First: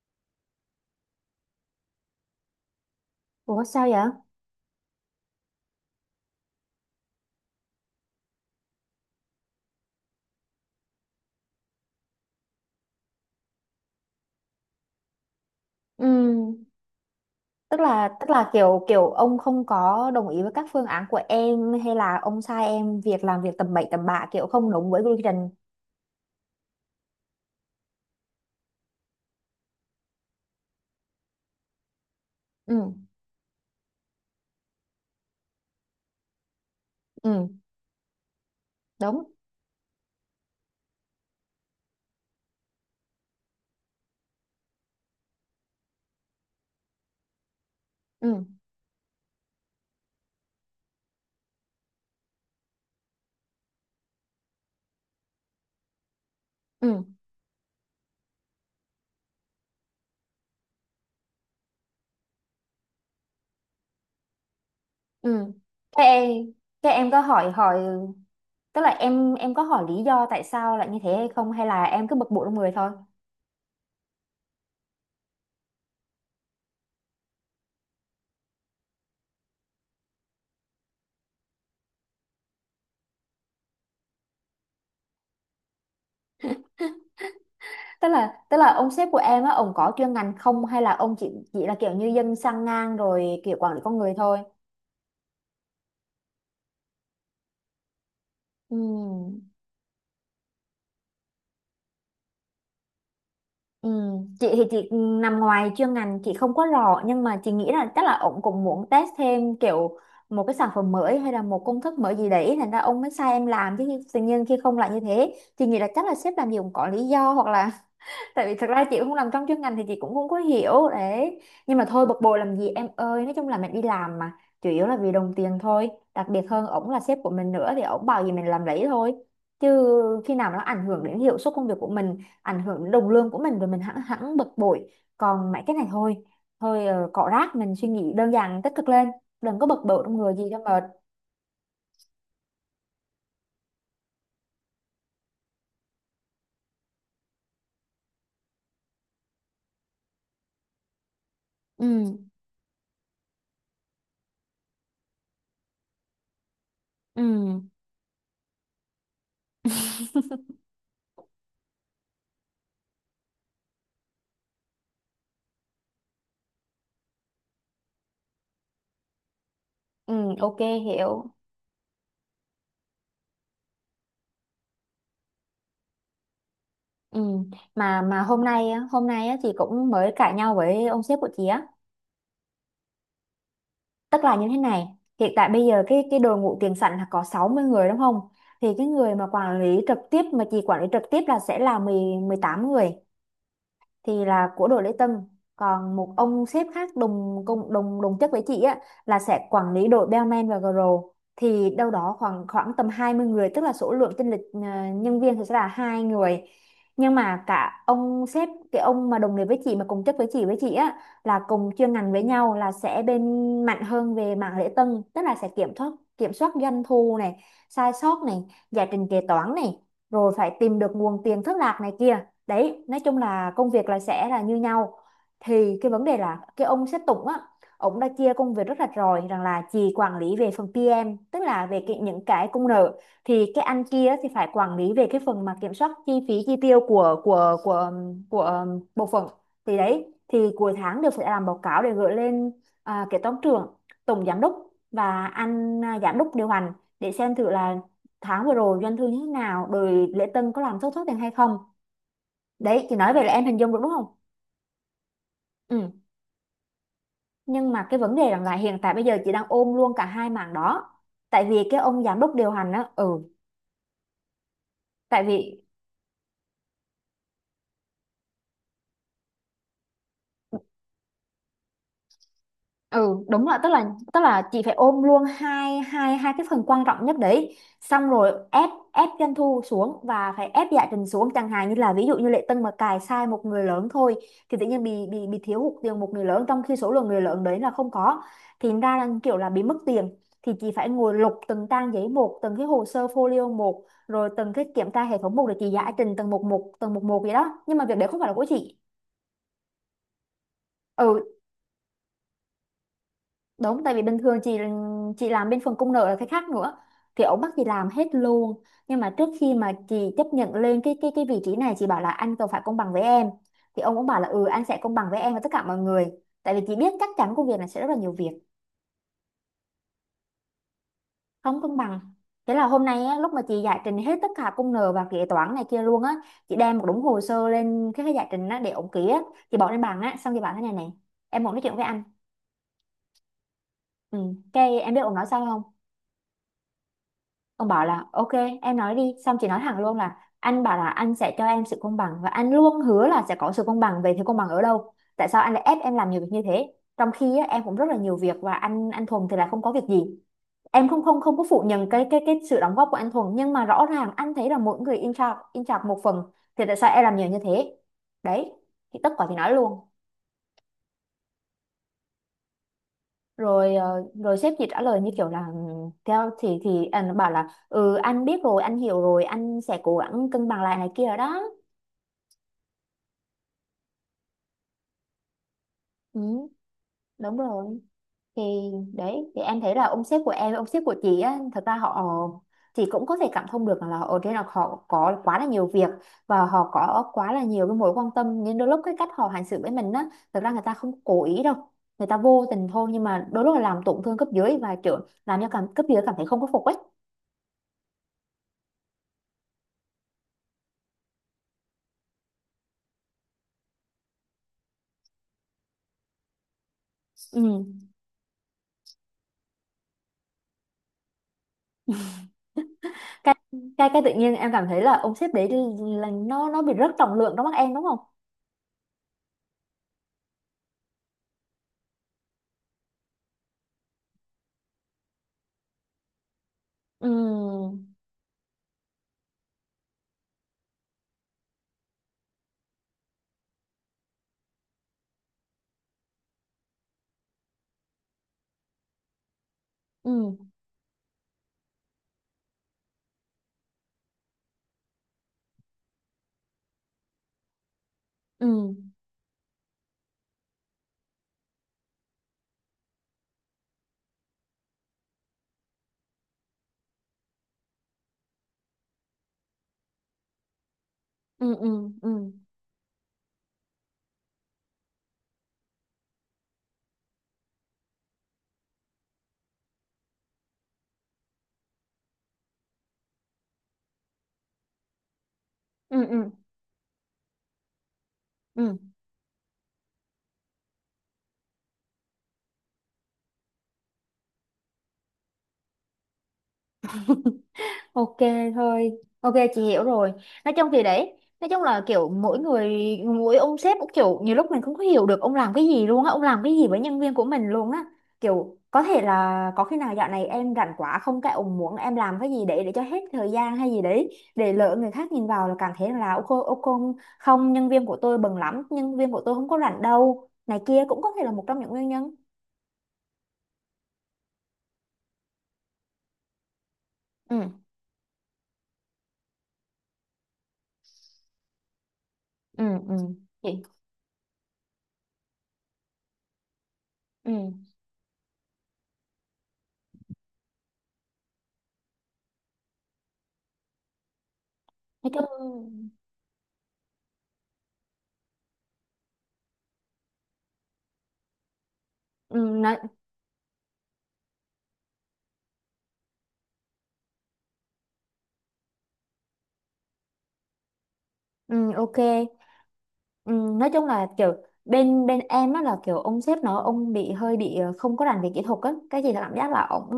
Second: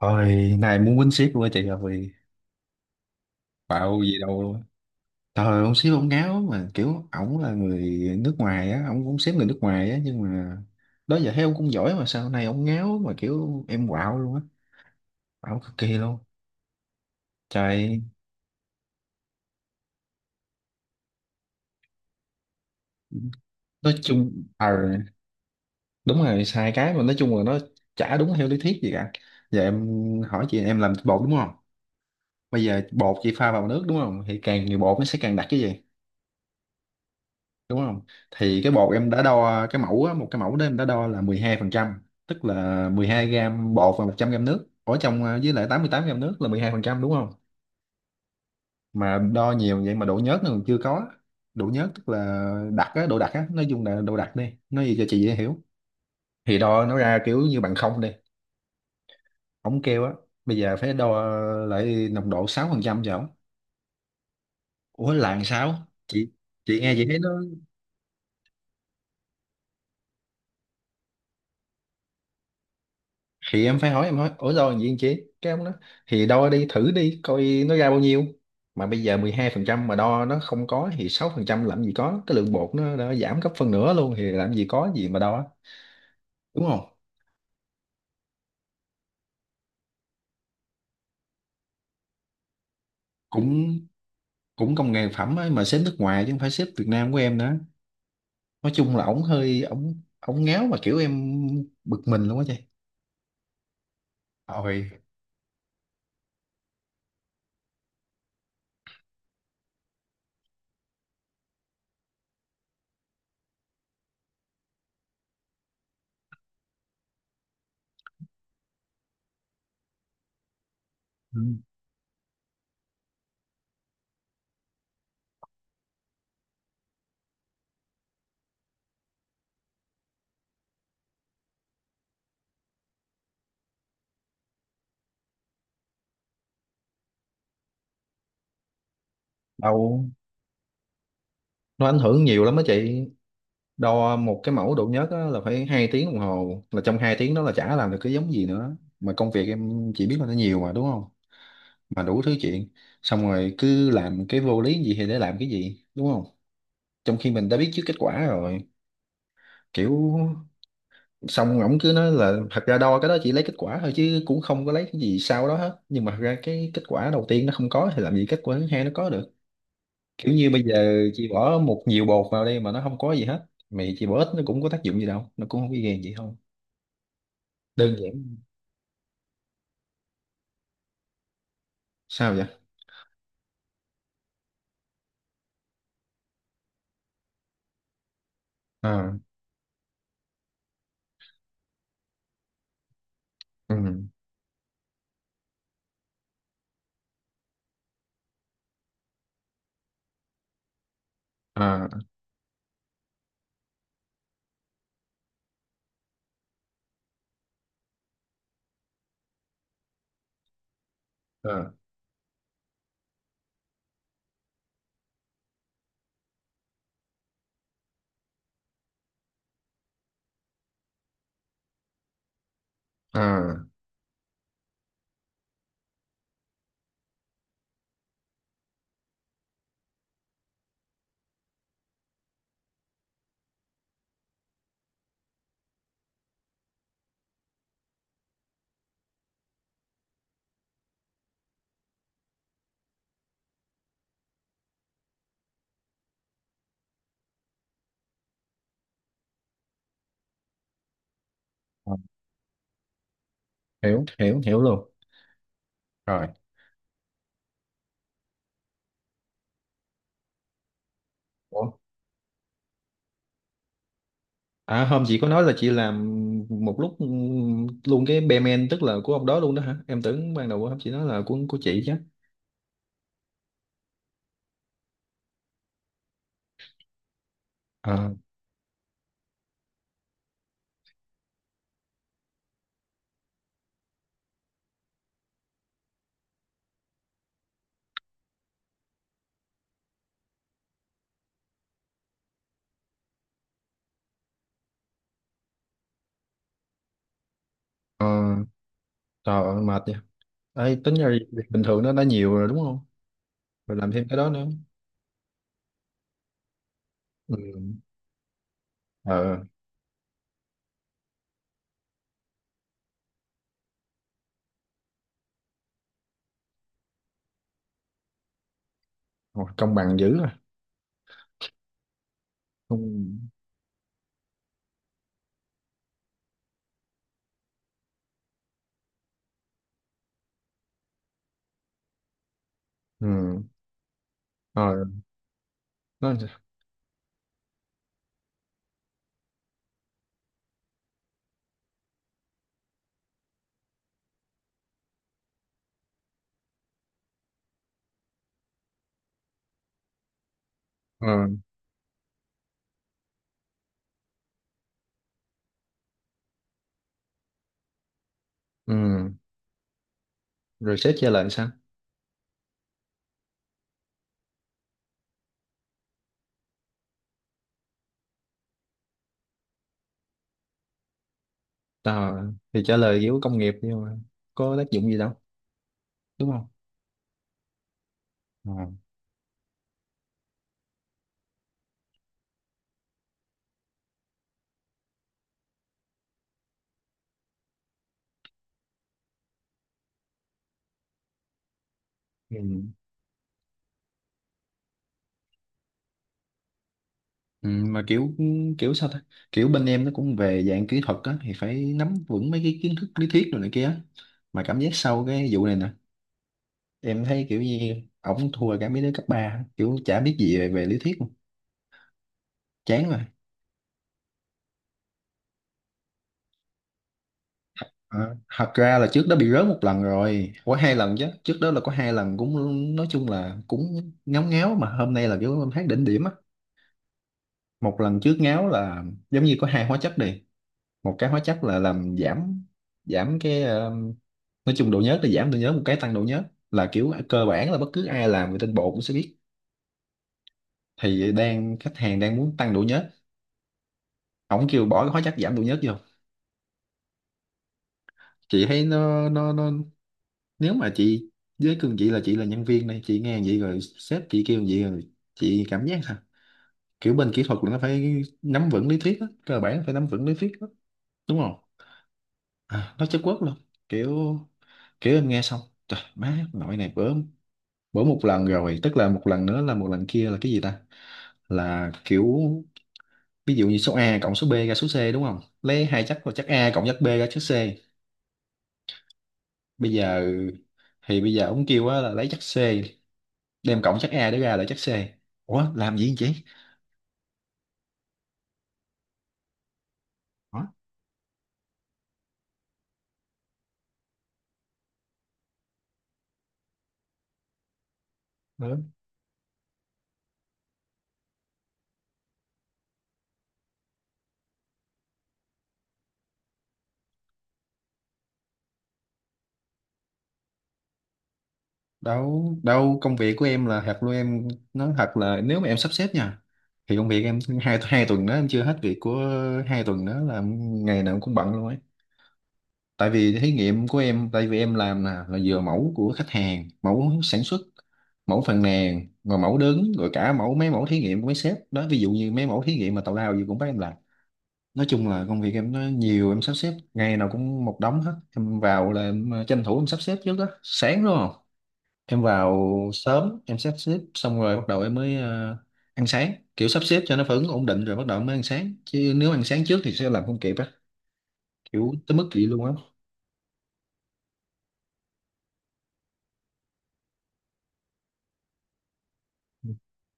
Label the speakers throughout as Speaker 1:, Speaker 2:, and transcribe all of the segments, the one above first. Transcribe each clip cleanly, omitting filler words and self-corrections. Speaker 1: Thôi, này muốn quýnh ship luôn á chị rồi.
Speaker 2: Ủa sao
Speaker 1: Bạo
Speaker 2: vậy?
Speaker 1: gì đâu luôn á. Trời, ông ship ông ngáo mà kiểu ổng là người nước ngoài á, ổng cũng ship người nước ngoài á nhưng mà đó giờ thấy ông cũng giỏi mà sao này ông ngáo mà kiểu em quạo luôn á, quạo cực kỳ luôn.
Speaker 2: Ừm, tức
Speaker 1: Trời,
Speaker 2: là tức là kiểu kiểu ông không có đồng ý với các phương án của em hay là ông sai em việc làm việc tầm bậy
Speaker 1: nói
Speaker 2: tầm bạ
Speaker 1: chung
Speaker 2: kiểu không đúng với quy trình.
Speaker 1: đúng rồi sai cái mà nói chung là nó chả đúng theo lý thuyết gì cả. Giờ em hỏi chị, em làm bột đúng không? Bây giờ
Speaker 2: Ừ,
Speaker 1: bột chị pha vào nước đúng không? Thì càng nhiều bột nó sẽ càng đặc cái gì?
Speaker 2: ừ,
Speaker 1: Đúng không, thì cái bột em đã
Speaker 2: đúng.
Speaker 1: đo cái mẫu á, một cái mẫu đó em đã đo là 12 phần trăm, tức là 12 gram bột và 100 gram nước ở trong à, với lại 88 gram nước là 12 phần trăm đúng không.
Speaker 2: Ừ,
Speaker 1: Mà đo nhiều vậy mà độ nhớt nó còn chưa có. Độ nhớt tức là đặc á, độ đặc á, nói chung là độ đặc đi, nói gì cho chị dễ hiểu. Thì đo nó
Speaker 2: ừ,
Speaker 1: ra kiểu như bằng không đi. Ổng kêu á, bây giờ phải đo lại nồng độ 6 phần trăm cho ổng. Ủa là làm
Speaker 2: ừ.
Speaker 1: sao
Speaker 2: Thế
Speaker 1: chị
Speaker 2: em,
Speaker 1: chị
Speaker 2: thế
Speaker 1: nghe chị
Speaker 2: em
Speaker 1: thấy
Speaker 2: có
Speaker 1: nó.
Speaker 2: hỏi hỏi tức là em có hỏi lý do tại sao lại như thế hay không hay là em cứ bực bội trong người thôi.
Speaker 1: Thì em phải hỏi, em hỏi ủa rồi gì anh chị, cái ông đó thì đo đi thử đi coi nó ra bao nhiêu, mà bây giờ 12 phần trăm mà đo nó không có thì 6 phần trăm làm gì có, cái lượng bột nó đã giảm gấp phân nửa luôn thì làm gì có gì mà đo, đúng không.
Speaker 2: Tức là ông sếp của em á ông có chuyên ngành không hay là ông chỉ là kiểu như dân sang ngang rồi kiểu quản
Speaker 1: cũng
Speaker 2: lý con người thôi.
Speaker 1: cũng công nghệ phẩm ấy, mà xếp nước ngoài chứ không phải xếp Việt Nam của em nữa. Nói chung là ổng
Speaker 2: Ừ.
Speaker 1: hơi, ổng ổng ngáo mà kiểu em bực mình luôn á chị.
Speaker 2: Ừ, chị thì chị
Speaker 1: Ôi,
Speaker 2: nằm ngoài chuyên ngành chị không có rõ, nhưng mà chị nghĩ là chắc là ông cũng muốn test thêm kiểu một cái sản phẩm mới hay là một công thức mới gì đấy, thành ra ông mới sai em làm. Chứ tự nhiên khi không lại như thế, chị nghĩ là chắc là sếp làm gì cũng có lý do, hoặc là tại vì thật ra chị không làm trong chuyên ngành thì chị cũng không có hiểu
Speaker 1: ừ,
Speaker 2: đấy. Nhưng mà thôi, bực bội làm gì em ơi, nói chung là mình đi làm mà, chủ yếu là vì đồng tiền thôi. Đặc biệt hơn ổng là sếp của mình nữa thì ổng bảo gì mình làm đấy thôi, chứ khi nào mà nó ảnh hưởng đến hiệu suất công việc của mình, ảnh hưởng đến đồng lương của mình rồi mình hẳn hẳn bực bội. Còn mấy cái này thôi, thôi cọ rác mình suy nghĩ đơn giản tích cực lên, đừng có bực bội
Speaker 1: đâu,
Speaker 2: trong người gì cho mệt.
Speaker 1: nó ảnh hưởng nhiều lắm á chị. Đo một cái mẫu độ nhớt á, là phải hai tiếng đồng hồ, là trong hai tiếng đó là chả làm được cái giống gì nữa, mà công việc em chỉ biết là nó nhiều mà, đúng không.
Speaker 2: ừ
Speaker 1: Mà đủ thứ chuyện, xong rồi cứ làm cái vô lý gì thì để làm cái gì, đúng không, trong
Speaker 2: ừ
Speaker 1: khi mình đã biết trước kết quả rồi. Kiểu xong ổng cứ nói là thật ra đo cái đó chỉ lấy kết quả thôi chứ cũng không có lấy cái gì sau đó hết, nhưng mà thật ra cái kết quả đầu tiên nó không có thì làm gì kết quả thứ hai nó có được.
Speaker 2: ừ
Speaker 1: Kiểu như
Speaker 2: ok,
Speaker 1: bây giờ
Speaker 2: hiểu.
Speaker 1: chị bỏ một nhiều bột vào đây mà nó không có gì hết, mày chị bỏ ít nó cũng có tác dụng gì đâu, nó cũng không có gây gì không.
Speaker 2: Ừ.
Speaker 1: Đơn
Speaker 2: Mà
Speaker 1: giản.
Speaker 2: hôm nay á, chị cũng mới cãi nhau với ông sếp của chị á,
Speaker 1: Sao vậy?
Speaker 2: tức là như thế này. Hiện tại bây giờ cái đội ngũ tiền sảnh là có 60 người đúng không, thì cái
Speaker 1: À,
Speaker 2: người mà quản lý trực tiếp mà chị quản lý trực tiếp là sẽ là mười, mười tám người,
Speaker 1: ừ,
Speaker 2: thì là của đội lễ tân. Còn một ông sếp khác đồng cùng đồng đồng chức với chị á, là sẽ quản lý đội bellman và girl, thì
Speaker 1: à,
Speaker 2: đâu đó khoảng khoảng tầm 20 người, tức là số lượng chênh lệch à, nhân viên thì sẽ là hai người. Nhưng mà cả ông sếp, cái ông mà đồng nghiệp với chị mà cùng chức với chị á, là cùng
Speaker 1: à,
Speaker 2: chuyên ngành với nhau, là sẽ bên mạnh hơn về mảng lễ tân, tức là sẽ kiểm soát doanh thu này, sai sót này, giải trình kế toán này, rồi phải tìm được nguồn tiền thất lạc này kia. Đấy, nói chung là
Speaker 1: à,
Speaker 2: công việc là sẽ là như nhau. Thì cái vấn đề là cái ông sếp Tùng á, ông đã chia công việc rất rạch ròi rằng là chị quản lý về phần PM, tức là về cái, những cái công nợ, thì cái anh kia thì phải quản lý về cái phần mà kiểm soát chi phí chi tiêu của của bộ phận. Thì đấy, thì cuối tháng đều phải làm báo cáo để gửi lên kế toán trưởng, tổng giám đốc và giám đốc điều hành, để xem thử là tháng vừa rồi doanh thu như thế nào, rồi lễ tân có làm thất thoát tiền hay không.
Speaker 1: à,
Speaker 2: Đấy, chị nói vậy là em hình dung được đúng
Speaker 1: hiểu
Speaker 2: không?
Speaker 1: hiểu hiểu luôn,
Speaker 2: Ừ.
Speaker 1: rồi.
Speaker 2: Nhưng mà cái vấn đề rằng là hiện tại bây giờ chị đang ôm luôn cả hai mảng đó. Tại
Speaker 1: Ủa?
Speaker 2: vì cái ông giám đốc điều hành á,
Speaker 1: À, hôm chị
Speaker 2: tại
Speaker 1: có nói là
Speaker 2: vì
Speaker 1: chị làm một lúc, luôn cái bellman, tức là của ông đó luôn đó hả, em tưởng ban đầu hôm chị nói là của chị chứ.
Speaker 2: ừ đúng là tức là chị phải ôm luôn hai hai hai cái phần quan trọng nhất đấy, xong
Speaker 1: À,
Speaker 2: rồi ép ép doanh thu xuống và phải ép giải trình xuống, chẳng hạn như là ví dụ như Lệ Tân mà cài sai một người lớn thôi, thì tự nhiên bị bị thiếu hụt tiền một người lớn, trong khi số lượng người lớn đấy là không có, thì ra là kiểu là bị mất tiền, thì chị phải ngồi lục từng trang giấy một, từng cái hồ sơ folio một, rồi từng cái kiểm tra hệ thống một để chị giải trình từng một một, từng một một vậy đó, nhưng mà việc
Speaker 1: à,
Speaker 2: đấy không phải là của chị.
Speaker 1: trời ơi, mệt vậy. Ấy tính ra
Speaker 2: ừ.
Speaker 1: việc bình thường nó đã nhiều rồi đúng không, rồi
Speaker 2: Đúng,
Speaker 1: làm
Speaker 2: tại vì
Speaker 1: thêm cái
Speaker 2: bình
Speaker 1: đó
Speaker 2: thường
Speaker 1: nữa.
Speaker 2: chị làm bên phần công nợ là cái khác nữa, thì
Speaker 1: Ừ.
Speaker 2: ổng bắt chị làm hết luôn. Nhưng mà trước
Speaker 1: Ờ,
Speaker 2: khi mà chị chấp nhận lên cái vị trí này, chị bảo là anh cần phải công bằng với em, thì ông cũng bảo là ừ anh sẽ công bằng với em và tất cả mọi người. Tại vì chị biết chắc chắn công việc này sẽ rất là nhiều việc,
Speaker 1: ủa, công bằng dữ à?
Speaker 2: không công bằng. Thế là hôm nay á,
Speaker 1: Không.
Speaker 2: lúc mà chị giải trình hết tất cả công nợ và kế toán này kia luôn á, chị đem một đống hồ sơ lên cái giải trình á để ổng ký á, chị bỏ lên bàn á xong chị bảo thế này này, em muốn nói chuyện với anh.
Speaker 1: Ừ.
Speaker 2: Ừ. Cái
Speaker 1: Rồi.
Speaker 2: em biết ổng nói sao không.
Speaker 1: Nó.
Speaker 2: Ông bảo là ok, em nói đi. Xong chị nói thẳng luôn là anh bảo là anh sẽ cho em sự công bằng, và anh luôn hứa là sẽ có sự công bằng, về thế công bằng ở đâu? Tại sao anh lại ép em làm nhiều việc như thế, trong khi á, em cũng rất là nhiều việc, và anh Thuần thì lại không có việc gì. Em không
Speaker 1: Ờ,
Speaker 2: không không có phủ nhận cái sự đóng góp của anh Thuần, nhưng mà rõ ràng anh thấy là mỗi người in charge một phần. Thì tại sao em làm nhiều như thế? Đấy, thì
Speaker 1: ừ.
Speaker 2: tất cả thì nói luôn.
Speaker 1: Rồi sếp chia lại sao?
Speaker 2: Rồi rồi sếp chỉ trả lời như kiểu là "Ừ, theo thì anh bảo là ừ anh biết rồi, anh hiểu rồi, anh sẽ cố gắng cân bằng lại này kia rồi đó.
Speaker 1: Ờ, thì trả lời kiểu công nghiệp, nhưng mà có tác dụng gì đâu,
Speaker 2: Ừ,
Speaker 1: đúng không.
Speaker 2: đúng rồi. Thì
Speaker 1: Ờ.
Speaker 2: đấy, thì em thấy là ông sếp của em, ông sếp của chị á, thật ra họ, chị cũng có thể cảm thông được là ở trên là họ có quá là nhiều việc và họ có quá là nhiều cái mối quan tâm, nên đôi lúc cái cách họ hành xử với mình á, thật ra người ta không cố ý đâu, người ta vô
Speaker 1: Ừ.
Speaker 2: tình thôi, nhưng mà đôi lúc là làm tổn thương cấp dưới và kiểu làm cho cảm cấp dưới cảm thấy không có phục ấy.
Speaker 1: Ừ, mà kiểu, sao ta, kiểu bên em nó cũng về dạng kỹ thuật á, thì phải nắm vững mấy cái kiến thức lý thuyết rồi này kia á. Mà cảm giác sau cái vụ này nè, em thấy
Speaker 2: ừ.
Speaker 1: kiểu như ổng thua cả mấy đứa cấp ba, kiểu chả biết gì về lý thuyết luôn. Chán rồi.
Speaker 2: Cái cái cái tự nhiên em cảm thấy là ông sếp đấy là nó bị rất trọng lượng trong mắt em đúng không.
Speaker 1: Ờ. Thật ra là trước đó bị rớt một lần rồi, có hai lần chứ, trước đó là có hai lần cũng nói chung là cũng ngáo ngáo, mà hôm nay là kiểu em thấy đỉnh điểm á.
Speaker 2: Ừ
Speaker 1: Một lần trước ngáo là giống như có hai hóa chất đi, một cái hóa chất là làm giảm, cái nói chung độ nhớt, là giảm độ nhớt, một cái tăng độ nhớt, là kiểu cơ bản là bất cứ ai làm về tinh bột cũng sẽ biết.
Speaker 2: ừ
Speaker 1: Thì đang khách hàng đang muốn tăng độ nhớt, ổng kêu bỏ cái hóa chất giảm độ nhớt vô. Chị
Speaker 2: ừ
Speaker 1: thấy nó, nó, nếu mà chị, với cương chị là nhân viên này, chị nghe vậy rồi sếp chị kêu vậy rồi chị cảm giác sao? Kiểu bên kỹ thuật là nó phải nắm vững lý thuyết á, cơ bản phải nắm vững lý thuyết á, đúng không.
Speaker 2: ừ ừ ừ
Speaker 1: À, nói chất quốc luôn. Kiểu kiểu em nghe xong, trời má nội này bữa, một lần rồi, tức là một lần nữa, là một lần kia là cái gì ta. Là kiểu ví dụ như số A cộng số B ra số C, đúng không, lấy hai chắc,
Speaker 2: ừ
Speaker 1: là chắc
Speaker 2: ừ
Speaker 1: A cộng chắc B ra chắc C.
Speaker 2: ừ
Speaker 1: Bây giờ thì bây giờ ông kêu á là lấy chắc C đem cộng chắc A để ra lại chắc C. Ủa làm gì vậy chị.
Speaker 2: Ok, thôi, ok chị hiểu rồi. Nói chung thì đấy, nói chung là kiểu mỗi người, mỗi ông sếp cũng kiểu nhiều lúc mình không có hiểu được ông làm cái gì luôn á, ông làm cái gì với nhân viên của mình luôn á.
Speaker 1: Ủa?
Speaker 2: Kiểu có thể là có khi nào dạo này em rảnh quá không, cái ông muốn em làm cái gì để cho hết thời gian hay gì đấy, để lỡ người khác nhìn vào là cảm thấy là ô cô không, nhân viên của tôi bận lắm, nhân viên của tôi không có rảnh đâu. Này kia cũng có thể là một trong những nguyên nhân.
Speaker 1: Đâu, đâu, công việc của em là thật luôn em. Nói thật là nếu mà em sắp xếp nha, thì công việc em
Speaker 2: Ừ,
Speaker 1: hai hai tuần đó em chưa hết việc của, hai tuần đó là ngày nào em cũng bận luôn ấy.
Speaker 2: ừ,
Speaker 1: Tại
Speaker 2: ừ.
Speaker 1: vì thí
Speaker 2: Chị,
Speaker 1: nghiệm của em, tại vì em làm nè là vừa mẫu của khách hàng, mẫu sản xuất,
Speaker 2: ừ.
Speaker 1: mẫu phàn nàn, rồi mẫu đứng, rồi cả mẫu, mấy mẫu thí nghiệm của mấy sếp đó, ví dụ như mấy mẫu thí nghiệm mà tào lao gì cũng bắt em làm. Nói chung là
Speaker 2: Nói
Speaker 1: công việc em nó
Speaker 2: chung
Speaker 1: nhiều, em sắp xếp ngày nào cũng một đống hết, em vào là em tranh thủ em sắp xếp trước đó sáng, đúng không. Em
Speaker 2: ừ,
Speaker 1: vào
Speaker 2: nói.
Speaker 1: sớm em sắp xếp xong rồi bắt đầu em mới ăn sáng, kiểu sắp xếp cho nó phản ứng ổn định rồi bắt đầu mới ăn sáng, chứ nếu ăn sáng trước thì sẽ làm không kịp á. Kiểu
Speaker 2: Ừ,
Speaker 1: tới
Speaker 2: ok.
Speaker 1: mức vậy luôn á.
Speaker 2: Ừ, nói chung là kiểu bên bên em á là kiểu ông sếp nó ông bị hơi bị không có rành về kỹ thuật á, cái gì là cảm giác là ông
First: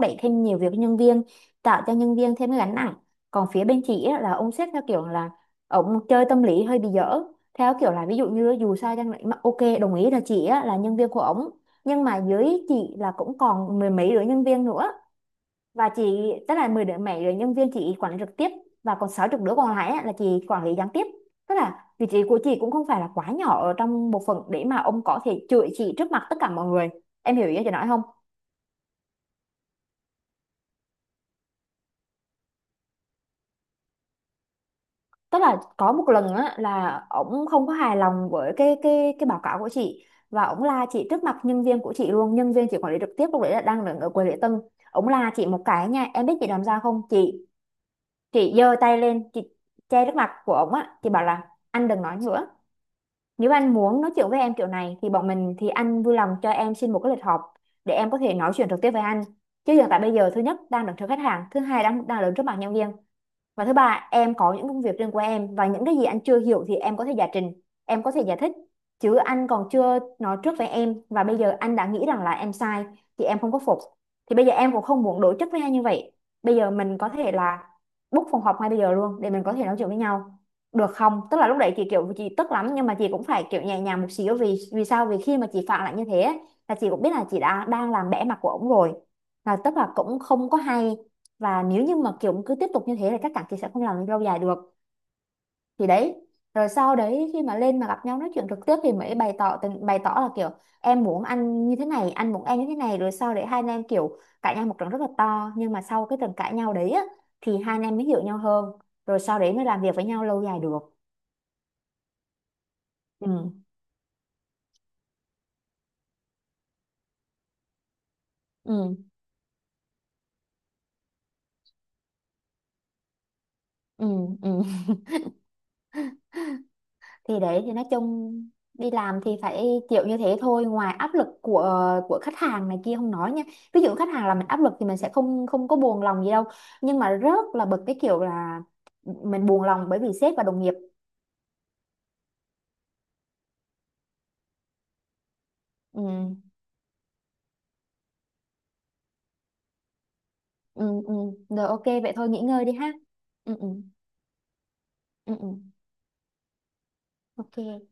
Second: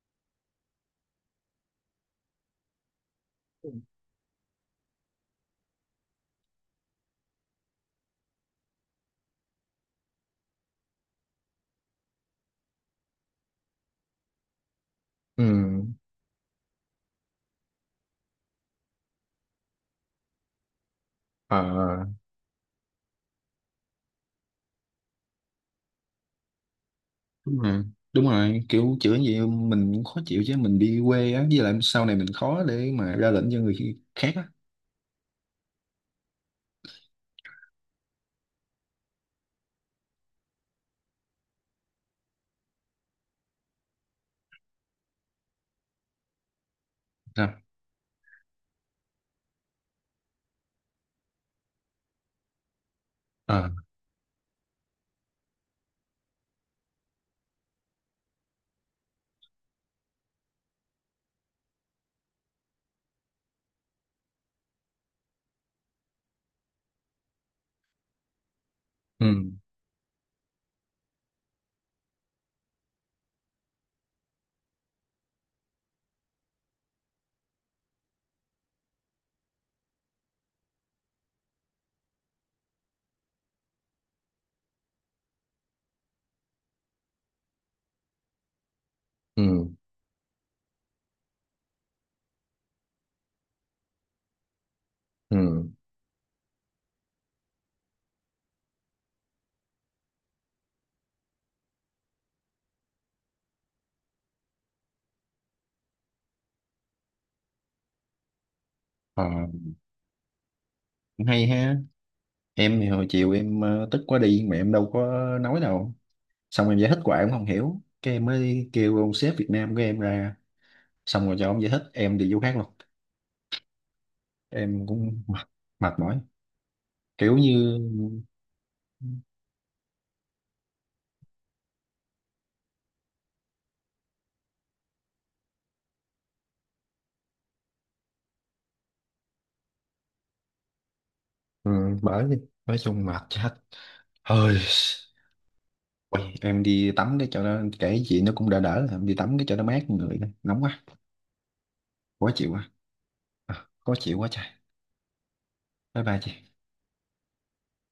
Speaker 2: đẩy thêm nhiều việc cho nhân viên, tạo cho nhân viên thêm cái gánh nặng. Còn phía bên chị á, là ông sếp theo kiểu là ông chơi tâm lý hơi bị dở, theo kiểu là ví dụ như dù sao chăng nữa mà ok đồng ý là chị á, là nhân viên của ổng, nhưng mà dưới chị là cũng còn mười mấy đứa nhân viên nữa,
Speaker 1: Ừ,
Speaker 2: và chị tức là 10 đứa nhân viên chị quản lý trực tiếp, và còn sáu chục đứa còn lại á, là chị quản lý gián tiếp, tức
Speaker 1: ờ,
Speaker 2: là vị trí của chị cũng không phải là quá nhỏ ở trong bộ phận để mà ông có thể chửi chị trước mặt tất cả mọi người, em hiểu ý
Speaker 1: đúng
Speaker 2: chị
Speaker 1: rồi
Speaker 2: nói không.
Speaker 1: đúng rồi, kiểu chữa gì mình cũng khó chịu chứ, mình đi quê á, với lại sau này mình khó để mà ra lệnh cho người khác á.
Speaker 2: Tức là có một lần á, là ổng không có hài lòng với cái báo cáo của chị, và ổng la chị trước mặt nhân viên của chị luôn, nhân viên chị quản lý trực tiếp, lúc đấy là đang đứng ở quầy lễ tân. Ổng la chị một cái nha, em biết chị làm sao không chị?
Speaker 1: Sao?
Speaker 2: Chị giơ tay lên, chị che trước mặt của ổng á, chị bảo là anh đừng nói nữa. Nếu
Speaker 1: Ờ,
Speaker 2: anh muốn nói chuyện với em kiểu này thì bọn mình thì anh vui lòng cho em xin một cái lịch họp để em có thể nói chuyện trực tiếp với anh. Chứ hiện tại bây giờ thứ nhất đang đứng trước khách hàng, thứ hai đang đang đứng trước mặt nhân viên, và thứ ba em có những công việc riêng của em, và những cái gì anh chưa hiểu thì em có thể giải trình, em có thể giải thích, chứ
Speaker 1: ừ,
Speaker 2: anh còn chưa nói trước với em và bây giờ anh đã nghĩ rằng là em sai thì em không có phục. Thì bây giờ em cũng không muốn đối chất với anh như vậy, bây giờ mình có thể là book phòng họp ngay bây giờ luôn để mình có thể nói chuyện với nhau được không. Tức là lúc đấy chị kiểu chị tức lắm, nhưng mà chị cũng phải kiểu nhẹ nhàng một xíu, vì vì sao vì khi mà chị phản lại như thế ấy, là chị cũng biết là chị đã đang làm bẽ mặt của ổng rồi, là
Speaker 1: ừ,
Speaker 2: tức là cũng không có hay, và nếu như mà kiểu cứ tiếp tục như thế thì chắc chắn chị sẽ không làm lâu dài được.
Speaker 1: ừ,
Speaker 2: Thì đấy, rồi sau đấy khi mà lên mà gặp nhau nói chuyện trực tiếp thì mới bày tỏ là kiểu em muốn anh như thế này, anh muốn em như thế này, rồi sau đấy hai anh em kiểu cãi nhau một trận rất là to, nhưng mà sau cái trận cãi nhau đấy á, thì hai anh em mới hiểu nhau hơn, rồi
Speaker 1: ờ,
Speaker 2: sau đấy mới làm việc với nhau lâu dài được.
Speaker 1: cũng hay ha. Em thì hồi
Speaker 2: ừ
Speaker 1: chiều em tức quá đi mà em đâu có nói đâu, xong em giải thích hoài ông không hiểu, cái em mới kêu
Speaker 2: ừ
Speaker 1: ông sếp Việt Nam của em ra, xong rồi cho ông giải thích em đi vô khác luôn.
Speaker 2: ừ ừ
Speaker 1: Em cũng mệt, mệt mỏi, kiểu
Speaker 2: thì đấy thì
Speaker 1: như,
Speaker 2: nói chung đi làm thì phải chịu như thế thôi, ngoài áp lực của khách hàng này kia không nói nha, ví dụ khách hàng là mình áp lực thì mình sẽ không không có buồn lòng gì đâu, nhưng mà rất là bực cái kiểu là mình buồn lòng bởi vì sếp và đồng nghiệp.
Speaker 1: ừ, bởi đi, nói chung mệt chết, hơi.
Speaker 2: ừ,
Speaker 1: Ôi, em đi tắm cái chỗ nó kể chuyện nó cũng đỡ, đỡ em đi tắm cái chỗ nó mát, người nóng quá.
Speaker 2: ừ, ừ. Rồi ok vậy thôi
Speaker 1: Khó
Speaker 2: nghỉ
Speaker 1: chịu
Speaker 2: ngơi
Speaker 1: quá.
Speaker 2: đi ha. ừ,
Speaker 1: À,
Speaker 2: ừ,
Speaker 1: khó chịu quá trời.
Speaker 2: ừ, ừ.
Speaker 1: Bye bye chị.
Speaker 2: ok.